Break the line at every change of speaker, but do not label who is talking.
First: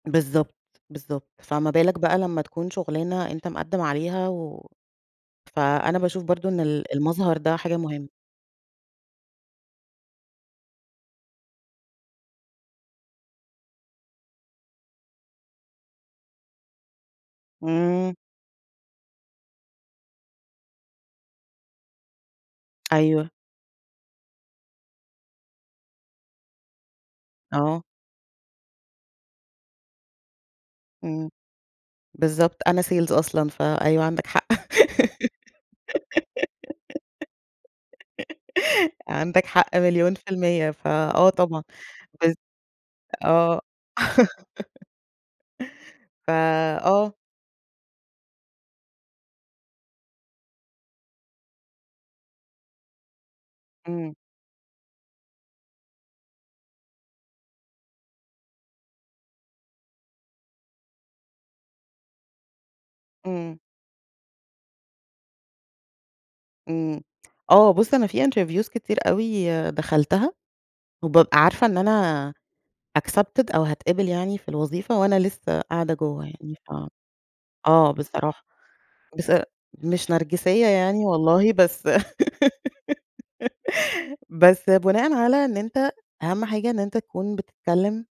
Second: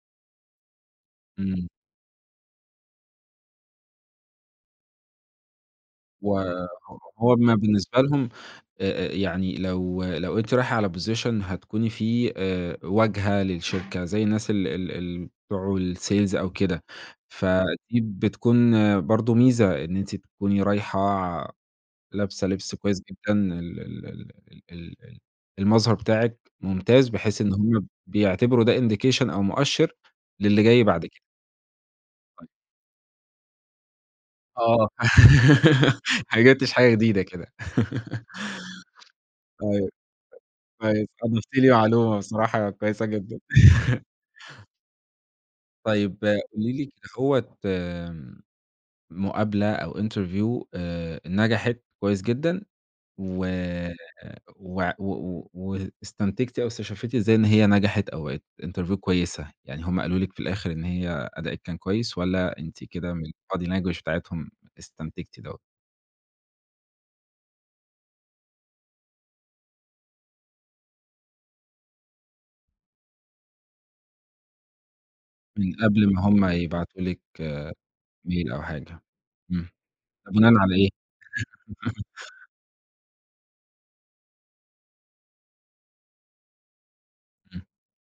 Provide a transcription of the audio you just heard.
بالضبط، بالضبط.
إمم.
فَما بالك بقى لمّا تكون شُغلانة أنت مقدّم عليها و فأنا باشوف
و
برضه إن
ه
ال
ه
المظهر
هم
ده حاجة
بالنسبة
مهمة.
لهُم أ أ يعني لو لو أنتِ رايحة على position هتكوني فيه آآ واجهة للشركة زي الناس ال ال الم بتوع الsales أو كده، فدي
إمم.
بتكون برضه ميزة إن أنتِ تكوني رايحة ع لابسة لبس كويس
أيوه.
جدًا ال ال ال ال ال المظهر بتاعكِ ممتاز بحيث إن هم
آه.
ب بيعتبروا ده indication أو مؤشّر للي جاي بعد كده.
إمم.
[unintelligible]
بالضبط. أنا sales أصلًا فأيوه عندك حق.
آه. ما جِبتش حاجة جديدة كده.
عندك حق
آيوه.
مليون في المِيّة،
كويس
فآه
أضفتي
طبعًا.
لي معلومة
بالض
بصراحة كويسة جدًا.
آه.
طيب،
ف
قولي ليِ
آه.
كدهوّة آمم مقابلة أو interview آآ نَجَحت كويس جدًا و
إمم.
وع و و واستنتجتِ أو استشفّيتِ إزاي إن هي نَجَحَت أو بَقِت interview كويسة؟ يعني هم قالوا لِك في الآخِر إن هي أداءكِ كان كويس والّا أنتِ كده من
إمم.
الbody language بتاعتهم استنتجتِ دوّة؟
إمم. آه. بُص، أنا في interviews كتير أوي دخلتها، وبابقى عارفة إن أنا accepted أو هاتقبل يعني في الوظيفة وأنا لسّه
من
قاعدة
قبل ما
جوّه
هم
يعني ف
يبعتوا لِك
آه بصراحة.
ميل أو حاجة،
بس
إمم.
مش
طب بناءً
نَرجسيّة
على إيه؟
يعني والله بس بس بناءً على إن أنت أهَم حاجة إن أنت تكون
إمم.
بتتكلّم.